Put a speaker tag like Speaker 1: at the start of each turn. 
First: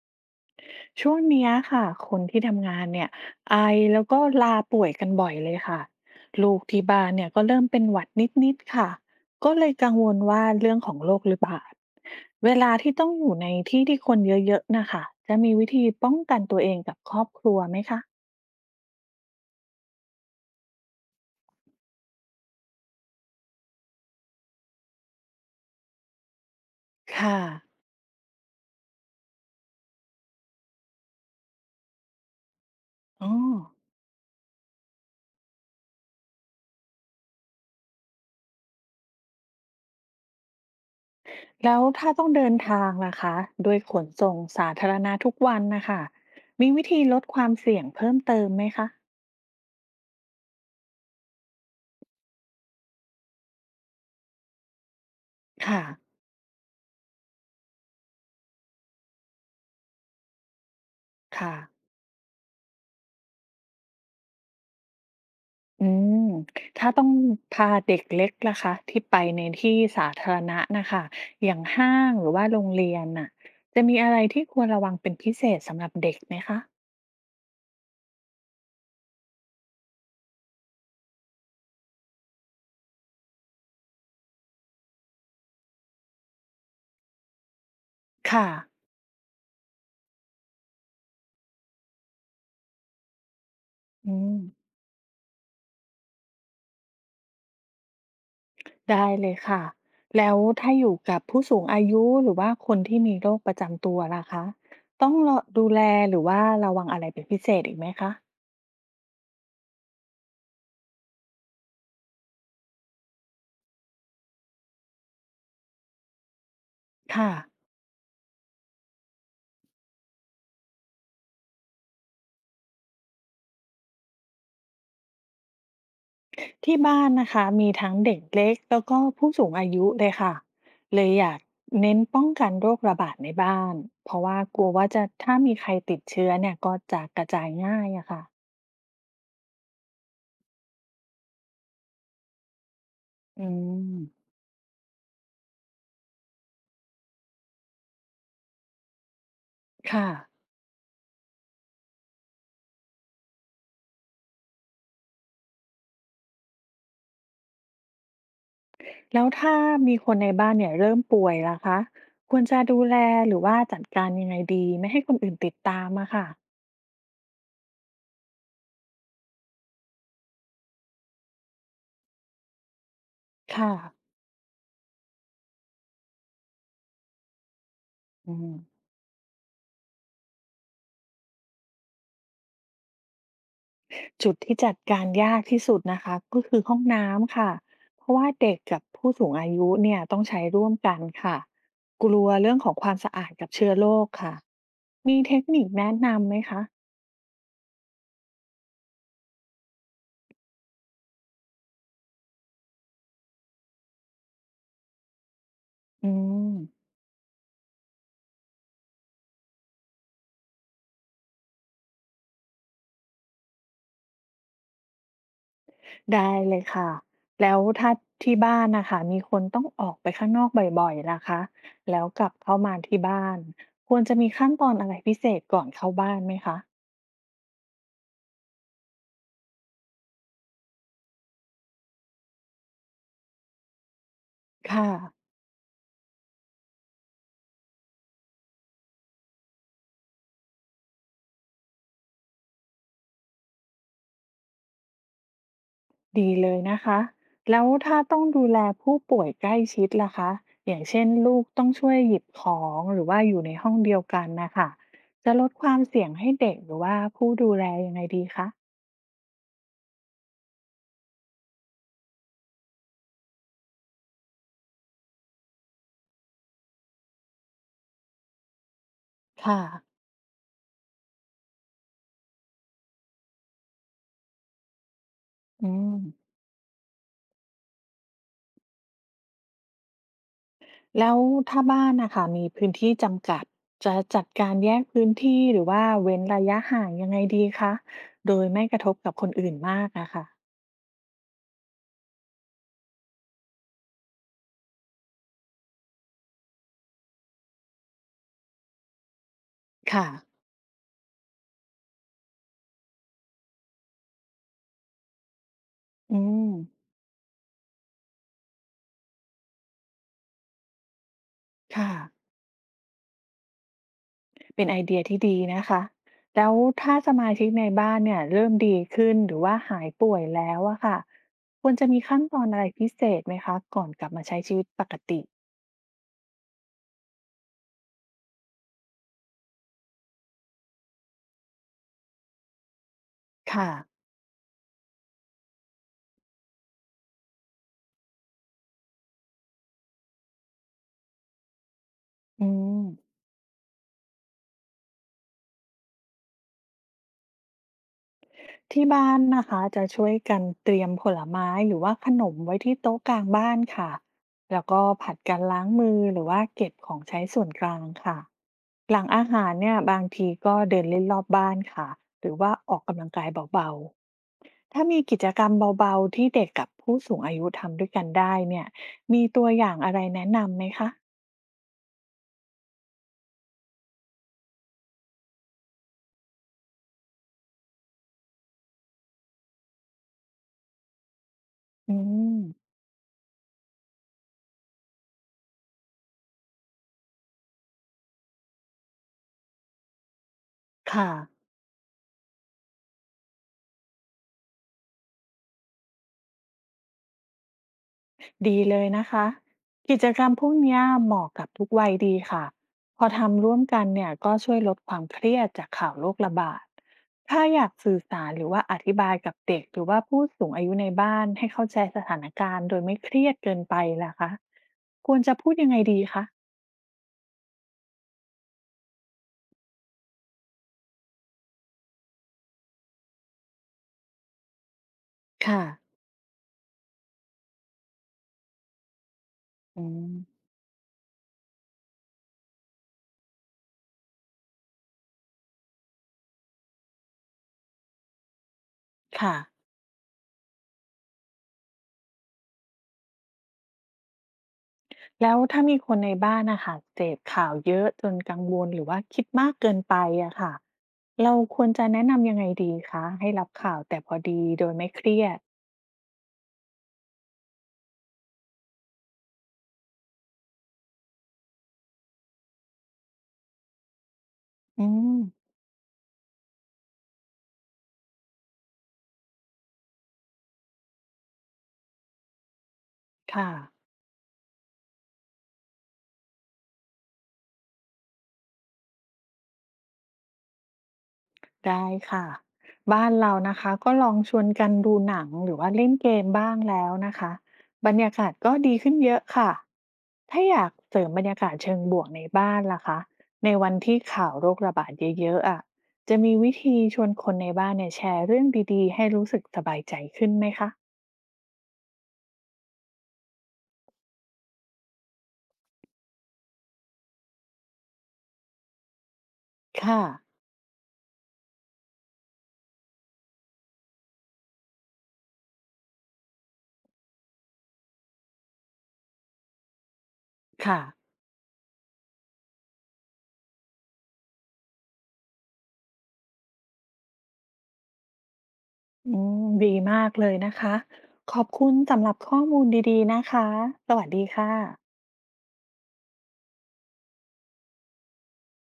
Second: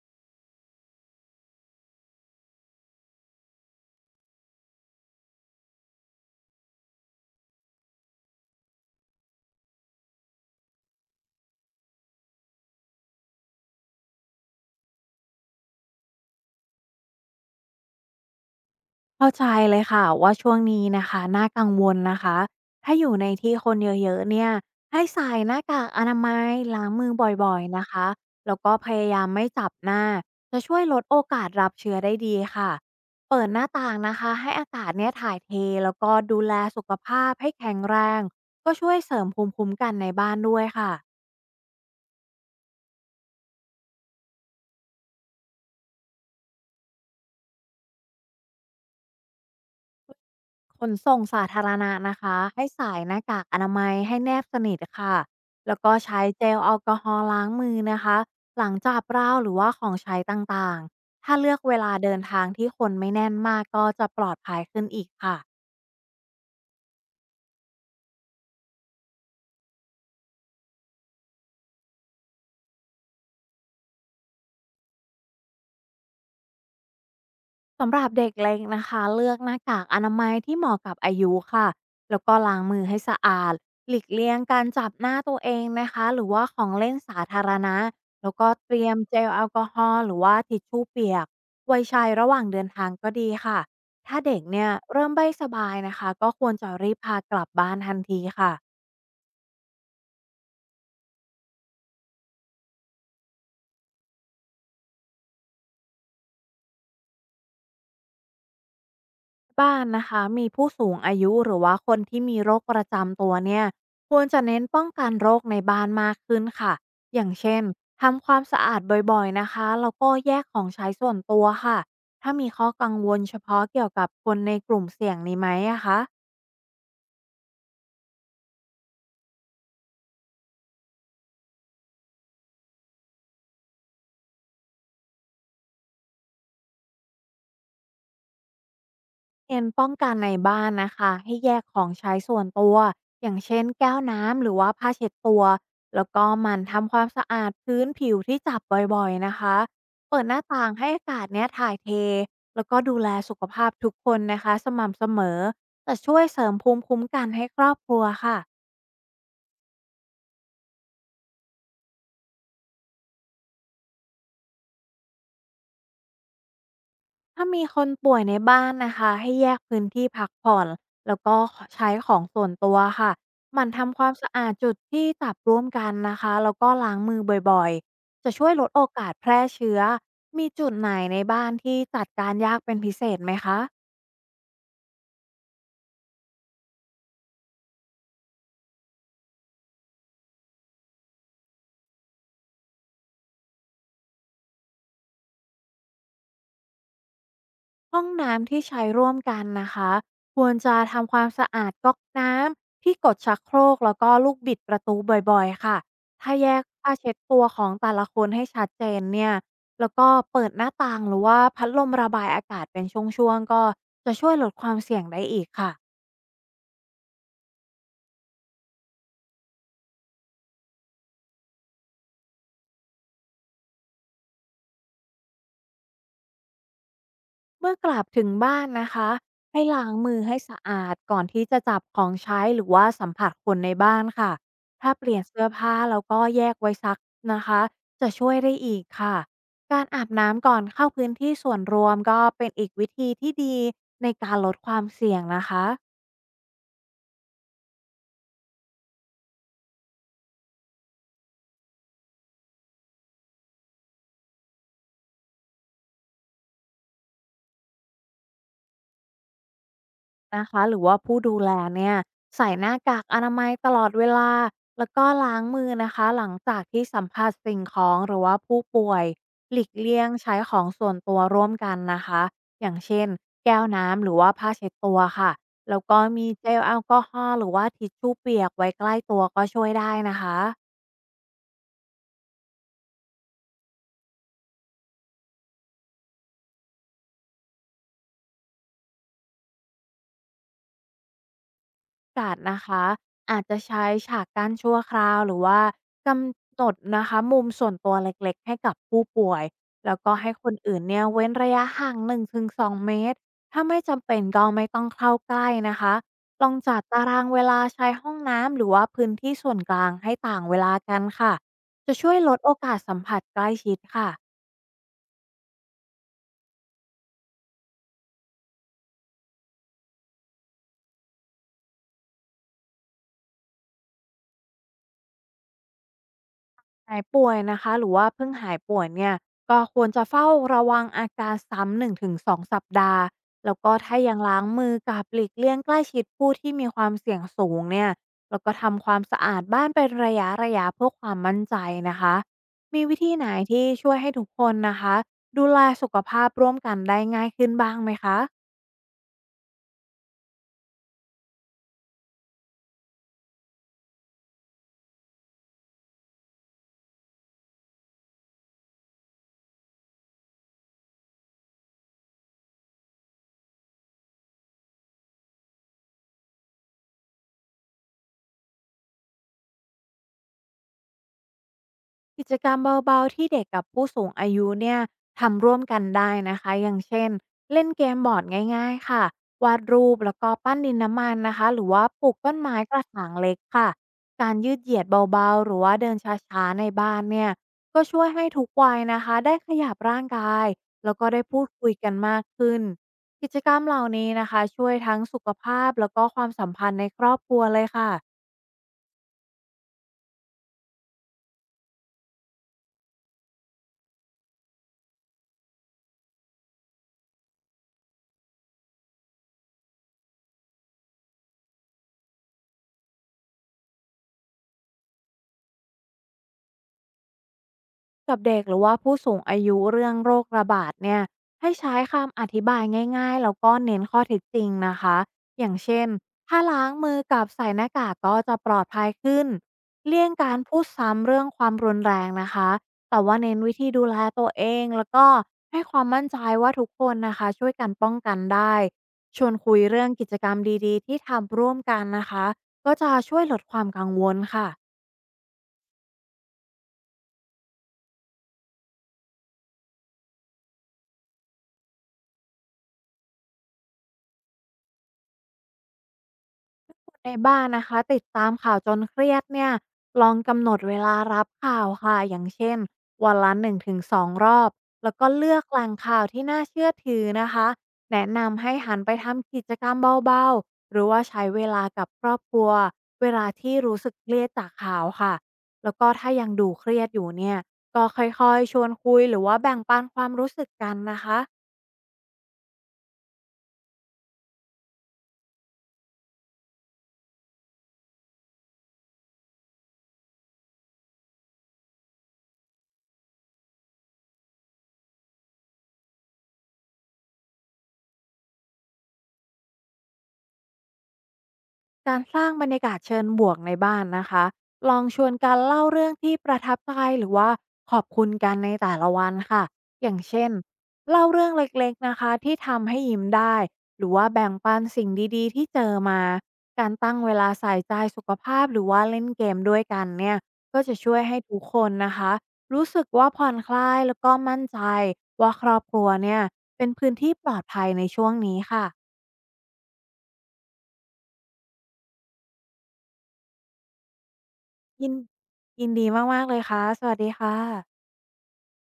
Speaker 1: ช่วงเนี้ยค่ะคนที่ทำงานเนี่ยไอแล้วก็ลาป่วยกันบ่อยเลยค่ะลูกที่บ้านเนี่ยก็เริ่มเป็นหวัดนิดๆค่ะก็เลยกังวลว่าเรื่องของโรคระบาดเวลาที่ต้องอยู่ในที่ที่คนเยอะๆนะคะจะมีวิธีป้องกันตัวเองกับครอบครัวไหมคะ
Speaker 2: เข้าใจเลยค่ะว่าช่วงนี้นะคะน่ากังวลนะคะถ้าอยู่ในที่คนเยอะๆเนี่ยให้ใส่หน้ากากอนามัยล้างมือ
Speaker 1: ค่ะ
Speaker 2: บ่อยๆนะคะแล้วก็พยายามไม่จับหน้าจะช่วยลดโอกาสรับเชื้อได้ดีค่ะ
Speaker 1: อ๋อ
Speaker 2: เปิดหน้าต่างนะคะให้อากาศเนี่ยถ่ายเทแล้วก็ดูแลสุขภาพให้แข็งแรงก็ช่วยเสริมภูมิคุ้มกันในบ้านด้วยค่ะ
Speaker 1: แล้วถ้าต้องเดินทางล่ะคะด้วยขนส่งสาธารณะทุกวันนะคะมีวิธีลดความเสี่ยงเพิ่มเติมไหมคะ
Speaker 2: ขนส่งสาธารณะนะคะให้ใส่หน้ากากอนามัยให้แนบสนิทค่ะแล้ว
Speaker 1: ค่ะ
Speaker 2: ก็ใช้เจลแอลกอฮอล์ล้างมือนะคะหลังจับราวหรือว่าของใช้ต่างๆถ้าเลื
Speaker 1: ค่ะ
Speaker 2: อกเวลาเดินทางที่คนไม่แน่นมากก็จะปลอดภัยขึ้นอีกค่ะ
Speaker 1: อืมถ้าต้องพาเด็กเล็กล่ะคะที่ไปในที่สาธารณะนะคะอย่างห้างหรือว่าโรงเรียนน่ะจะมีอะไรที่ควรระวังเป็นพิเศษสำหรับเด็กไหมคะ
Speaker 2: สำหรับเด็กเล็กนะคะเลือกหน้ากากอนามัยที่เหมาะกับอายุค่ะแล้วก็ล้างมือให้สะอาดหลีกเลี่ยงการจับหน้าตัวเองนะคะหรือว่าของเล่นสาธารณะแล้ว
Speaker 1: ค่ะ
Speaker 2: ก็เตรียมเจลแอลกอฮอล์หรือว่าทิชชู่เปียกไว้ใช้ระหว่างเดินทางก็ดีค่ะ
Speaker 1: อื
Speaker 2: ถ้า
Speaker 1: ม
Speaker 2: เด็กเนี่ยเริ่มไม่สบายนะคะก็ควรจะรีบพากลับบ้านทันทีค่ะ
Speaker 1: ได้เลยค่ะแล้วถ้าอยู่กับผู้สูงอายุหรือว่าคนที่มีโรคประจำตัวล่ะคะต้องดูแลหรือว่าระวังอะไรเป็นพิเศษอีกไหมคะ
Speaker 2: บ้านนะคะมีผู้สูงอายุหรือว่าคนที่มีโรคประจำตัวเนี่ยควรจะเน้นป้องกันโรคในบ้านมากขึ้นค่ะอย่า
Speaker 1: ค่ะ
Speaker 2: งเช่นทำความสะอาดบ่อยๆนะคะแล้วก็แยกของใช้ส่วนตัวค่ะถ้ามีข้อกังวลเฉพาะเกี่ยวกับคนในกลุ่มเสี่ยงนี้ไหมอะคะ
Speaker 1: ที่บ้านนะคะมีทั้งเด็กเล็กแล้วก็ผู้สูงอายุเลยค่ะเลยอยากเน้นป้องกันโรคระบาดในบ้านเพราะว่ากลัวว่าจะถ้ามีใครติดเชื้อเนี่ยก็จะกระจายง่ายอะค่ะ
Speaker 2: เน้นป้องกันในบ้านนะคะให้แยกของใช้ส่วนตัวอย่าง
Speaker 1: อื
Speaker 2: เช่นแก้ว
Speaker 1: ม
Speaker 2: น้ำหรือว่าผ้าเช็ดตัวแล้วก็หมันทำความสะอาดพื้นผิวที่จับบ่อยๆนะคะ
Speaker 1: ค่ะ
Speaker 2: เปิดหน้าต่างให้อากาศเนี้ยถ่ายเทแล้วก็ดูแลสุขภาพทุกคนนะคะสม่ำเสมอจะช่วยเสริมภูมิคุ้มกันให้ครอบครัวค่ะ
Speaker 1: แล้วถ้ามีคนในบ้านเนี่ยเริ่มป่วยล่ะคะควรจะดูแลหรือว่าจัดการยังไงดีไม่ให้คนอื่นติดตามอะค่ะ
Speaker 2: ถ้ามีคนป่วยในบ้านนะคะให้แยกพื้นที่พักผ่อนแล้วก็ใช้ของส่วนตัวค่ะหมั่น
Speaker 1: ค่ะ
Speaker 2: ทำความสะอาดจุดที่จับร่วมกันนะคะแล้วก็ล้างมือบ่อยๆจะ
Speaker 1: อื
Speaker 2: ช่วย
Speaker 1: ม
Speaker 2: ลดโอกาสแพร่เชื้อมีจุดไหนในบ้านที่จัดการยากเป็นพิเศษไหมคะ
Speaker 1: จุดที่จัดการยากที่สุดนะคะก็คือห้องน้ำค่ะเพราะว่าเด็กกับผู้สูงอายุเนี่ยต้องใช้ร่วมกันค่ะกลัวเรื่องของความสะอาดกับเชื้อโรคค่ะมีเทคนิคแนะนำไหมคะ
Speaker 2: ห้องน้ำที่ใช้ร่วมกันนะคะควรจะทำความสะอาดก๊อกน้ำที่กดชักโครกแล้วก็ลูกบิดประตูบ่อยๆค่ะ
Speaker 1: อื
Speaker 2: ถ้าแย
Speaker 1: ม
Speaker 2: กผ้าเช็ดตัวของแต่ละคนให้ชัดเจนเนี่ยแล้วก็เปิดหน้าต่างหรือว่าพัดลมระบายอากาศเป็นช่วงๆก็จะช่วยลดความเสี่ยงได้อีกค่ะ
Speaker 1: ได้เลยค่ะแล้วถ้าที่บ้านนะคะมีคนต้องออกไปข้างนอกบ่อยๆล่ะคะแล้วกลับเข้ามาที่บ้านควรจะมีขั้นตอนอะไรพิเศษก่อนเข้าบ้านไหมคะ
Speaker 2: เมื่อกลับถึงบ้านนะคะให้ล้างมือให้สะอาดก่อนที่จะจับของใช้หรือว่าสัมผัสคนในบ้านค่ะ
Speaker 1: ค่ะ
Speaker 2: ถ้าเปลี่ยนเสื้อผ้าแล้วก็แยกไว้ซักนะคะจะช่วยได้อีกค่ะการอาบน้ำก่อนเข้าพื้นที่ส่วนรวมก็เป็นอีกวิธีที่ดีในการลดความเสี่ยงนะคะ
Speaker 1: ดีเลยนะคะแล้วถ้าต้องดูแลผู้ป่วยใกล้ชิดล่ะคะอย่างเช่นลูกต้องช่วยหยิบของหรือว่าอยู่ในห้องเดียวกันนะคะจะลดความเสี่ยงให้เด็กหรือว่าผู้ดูแลยังไงดีคะ
Speaker 2: นะคะหรือว่าผู้ดูแลเนี่ยใส่หน้ากากอนามัยตลอดเวลาแล้วก็ล้างมือนะคะหลังจากที่สัมผัสสิ่งของหรือว่าผู้ป่วยห
Speaker 1: ค่ะ
Speaker 2: ลีกเลี่ยงใช้ของส่วนตัวร่วมกันนะคะอย่างเช่นแก้วน้ำหรือว่าผ้าเช็ดตัวค่ะ
Speaker 1: อื
Speaker 2: แล้ว
Speaker 1: ม
Speaker 2: ก็มีเจลแอลกอฮอล์หรือว่าทิชชู่เปียกไว้ใกล้ตัวก็ช่วยได้นะคะ
Speaker 1: แล้วถ้าบ้านนะคะมีพื้นที่จำกัดจะจัดการแยกพื้นที่หรือว่าเว้นระยะห่างยังไงดีคะโดยไม่กระทบกับคนอื่นมากอะค่ะ
Speaker 2: จัดนะคะอาจจะใช้ฉากกั้นชั่วคราวหรือว่ากำหนดนะคะมุมส่วนตัวเล็กๆให้กับผู้ป่วยแล้ว
Speaker 1: ค่ะ
Speaker 2: ก็ให้คนอื่นเนี่ยเว้นระยะห่าง1-2เมตรถ้าไม่จำเป็นก็ไม่ต้องเข้าใกล้นะคะ
Speaker 1: อื
Speaker 2: ล
Speaker 1: ม
Speaker 2: องจัดตารางเวลาใช้ห้องน้ำหรือว่าพื้นที่ส่วนกลางให้ต่างเวลากันค่ะ
Speaker 1: ค่ะ
Speaker 2: จะช่วยลดโอกาสสัมผัสใกล้ชิดค่ะ
Speaker 1: เป็นไอเดียที่ดีนะคะ แล้วถ้าสมาชิกในบ้านเนี่ยเริ่มดีขึ้นหรือว่าหายป่วยแล้วอะค่ะ ควรจะมีขั้นตอนอะไรพิเศษไหมคะก่อนกลับมาใช้ชีวิตปกติ
Speaker 2: หายป่วยนะคะหรือว่าเพิ่งหายป่วยเนี่ยก็ควรจะเฝ้าระวังอาการซ้ำ1-2สองสัปดาห์แล้ว
Speaker 1: ค่ะ
Speaker 2: ก็ถ้ายังล้างมือกับหลีกเลี่ยงใกล้ชิดผู้ที่มีความเสี่ยงสูงเนี่ยแล้วก็ทำความสะอาดบ้านเป็นระยะระยะเพื่อความมั่นใจนะคะ
Speaker 1: อืม
Speaker 2: มีวิธีไหนที่ช่วยให้ทุกคนนะคะดูแลสุขภาพร่วมกันได้ง่ายขึ้นบ้างไหมคะ
Speaker 1: ที่บ้านนะคะจะช่วยกันเตรียมผลไม้หรือว่าขนมไว้ที่โต๊ะกลางบ้านค่ะ แล้วก็ผัดกันล้างมือหรือว่าเก็บของใช้ส่วนกลางค่ะหลังอาหารเนี่ยบางทีก็เดินเล่นรอบบ้านค่ะหรือว่าออกกำลังกายเบาๆ ถ้ามีกิจกรรมเบาๆที่เด็กกับผู้สูงอายุทำด้วยกันได้เนี่ยมีตัวอย่างอะไรแนะนำไหมคะ
Speaker 2: กิจกรรมเบาๆที่เด็กกับผู้สูงอายุเนี่ยทำร่วมกันได้นะคะอย่างเช่นเล่นเกมบอร์ดง่ายๆค่ะวาดรูปแล้วก็ปั้นดินน้ำมันนะคะหรือว่า
Speaker 1: อื
Speaker 2: ปลูก
Speaker 1: ม
Speaker 2: ต้นไม้กระถางเล็กค่ะการยืดเหยียดเบาๆหรือว่าเดินช้าๆในบ้านเนี่ยก็ช่วยให้ทุกวัยนะคะได้ขยับร่างกายแล้วก็
Speaker 1: ค่ะ
Speaker 2: ได้พูดคุยกันมากขึ้นกิจกรรมเหล่านี้นะคะช่วยทั้งสุขภาพแล้วก็ความสัมพันธ์ในครอบครัวเลยค่ะ
Speaker 1: ดีเลยนะคะกิจกรรมพวกเนี้ยเหมาะกับทุกวัยดีค่ะพอทำร่วมกันเนี่ยก็ช่วยลดความเครียดจากข่าวโรคระบาดถ้าอยากสื่อสารหรือว่าอธิบายกับเด็กหรือว่าผู้สูงอายุในบ้านให้เข้าใจสถานการณ์โดยไม่เครียดเกินไปล่ะคะควรจะพูดยังไงดีคะ
Speaker 2: กับเด็กหรือว่าผู้สูงอายุเรื่องโรคระบาดเนี่ยให้ใช้คำอธิบายง่ายๆแล้วก็เน้นข้อเท็จจริงนะคะอย่าง
Speaker 1: ค่ะ
Speaker 2: เช่นถ้าล้างมือกับใส่หน้ากากก็จะปลอดภัยขึ้น
Speaker 1: อื
Speaker 2: เลี่ยง
Speaker 1: ม
Speaker 2: การพูดซ้ำเรื่องความรุนแรงนะคะแต่ว่าเน้นวิธีดูแลตัวเองแล้วก็ให้ความมั่นใจว่าทุกคนนะคะช่วยกันป้องกันได้ชวน
Speaker 1: ค่ะ
Speaker 2: คุยเรื่องกิจกรรมดีๆที่ทำร่วมกันนะคะก็จะช่วยลดความกังวลค่ะ
Speaker 1: แล้วถ้ามีคนในบ้านนะคะเสพข่าวเยอะจนกังวลหรือว่าคิดมากเกินไปอะค่ะเราควรจะแนะนำยังไงดีคะให้รับข่าวแต่พอดีโดยไม่เครียด
Speaker 2: คนในบ้านนะคะติดตามข่าวจนเครียดเนี่ยลองกำหนดเวลารับข่าวค่ะอย่างเช่นวันละ1-2รอบ
Speaker 1: อื
Speaker 2: แล้วก็
Speaker 1: ม
Speaker 2: เลือกแหล่งข่าวที่น่าเชื่อถือนะคะแนะนำให้หันไปทำกิจกรรมเบาๆหรือว่าใช้เวลากับครอบครัวเวลา
Speaker 1: ค่ะ
Speaker 2: ที่รู้สึกเครียดจากข่าวค่ะแล้วก็ถ้ายังดูเครียดอยู่เนี่ยก็ค่อยๆชวนคุยหรือว่าแบ่งปันความรู้สึกกันนะคะ
Speaker 1: ได้ค่ะบ้านเรานะคะก็ลองชวนกันดูหนังหรือว่าเล่นเกมบ้างแล้วนะคะบรรยากาศก็ดีขึ้นเยอะค่ะถ้าอยากเสริมบรรยากาศเชิงบวกในบ้านล่ะคะในวันที่ข่าวโรคระบาดเยอะๆอ่ะจะมีวิธีชวนคนในบ้านเนี่ยแชร์เรื่องดีๆให้รู้สึกสบายใจขึ้นไหมคะ
Speaker 2: การสร้างบรรยากาศเชิญบวกในบ้านนะคะลองชวนการเล่าเรื่องที่ประทับใจหรือว่าขอบคุณกันในแต่ละวันค่ะอย่าง
Speaker 1: ค่ะ
Speaker 2: เช่นเล่าเรื่องเล็กๆนะคะที่ทำให้ยิ้มได้ หรือว่าแบ่งปันสิ่งดีๆที่เจอมาการตั้งเวลาใส่ใจสุขภาพหรือว่าเล่นเกมด้วยกันเนี่ยก็จะ
Speaker 1: ค่ะ
Speaker 2: ช่วยให้ทุกคนนะคะรู้สึกว่าผ่อนคลายแล้วก็มั่นใจว่าครอบครัวเนี่ยเป็นพื้นที่ปลอดภัยในช่วงนี้ค่ะ
Speaker 1: อืมดีมากเลยนะคะขอบคุณสำหรับข้อมูลดีๆนะคะสวัสดีค่ะ
Speaker 2: ยินยินดีมากๆเลยค่ะ สวัสดีค่ะ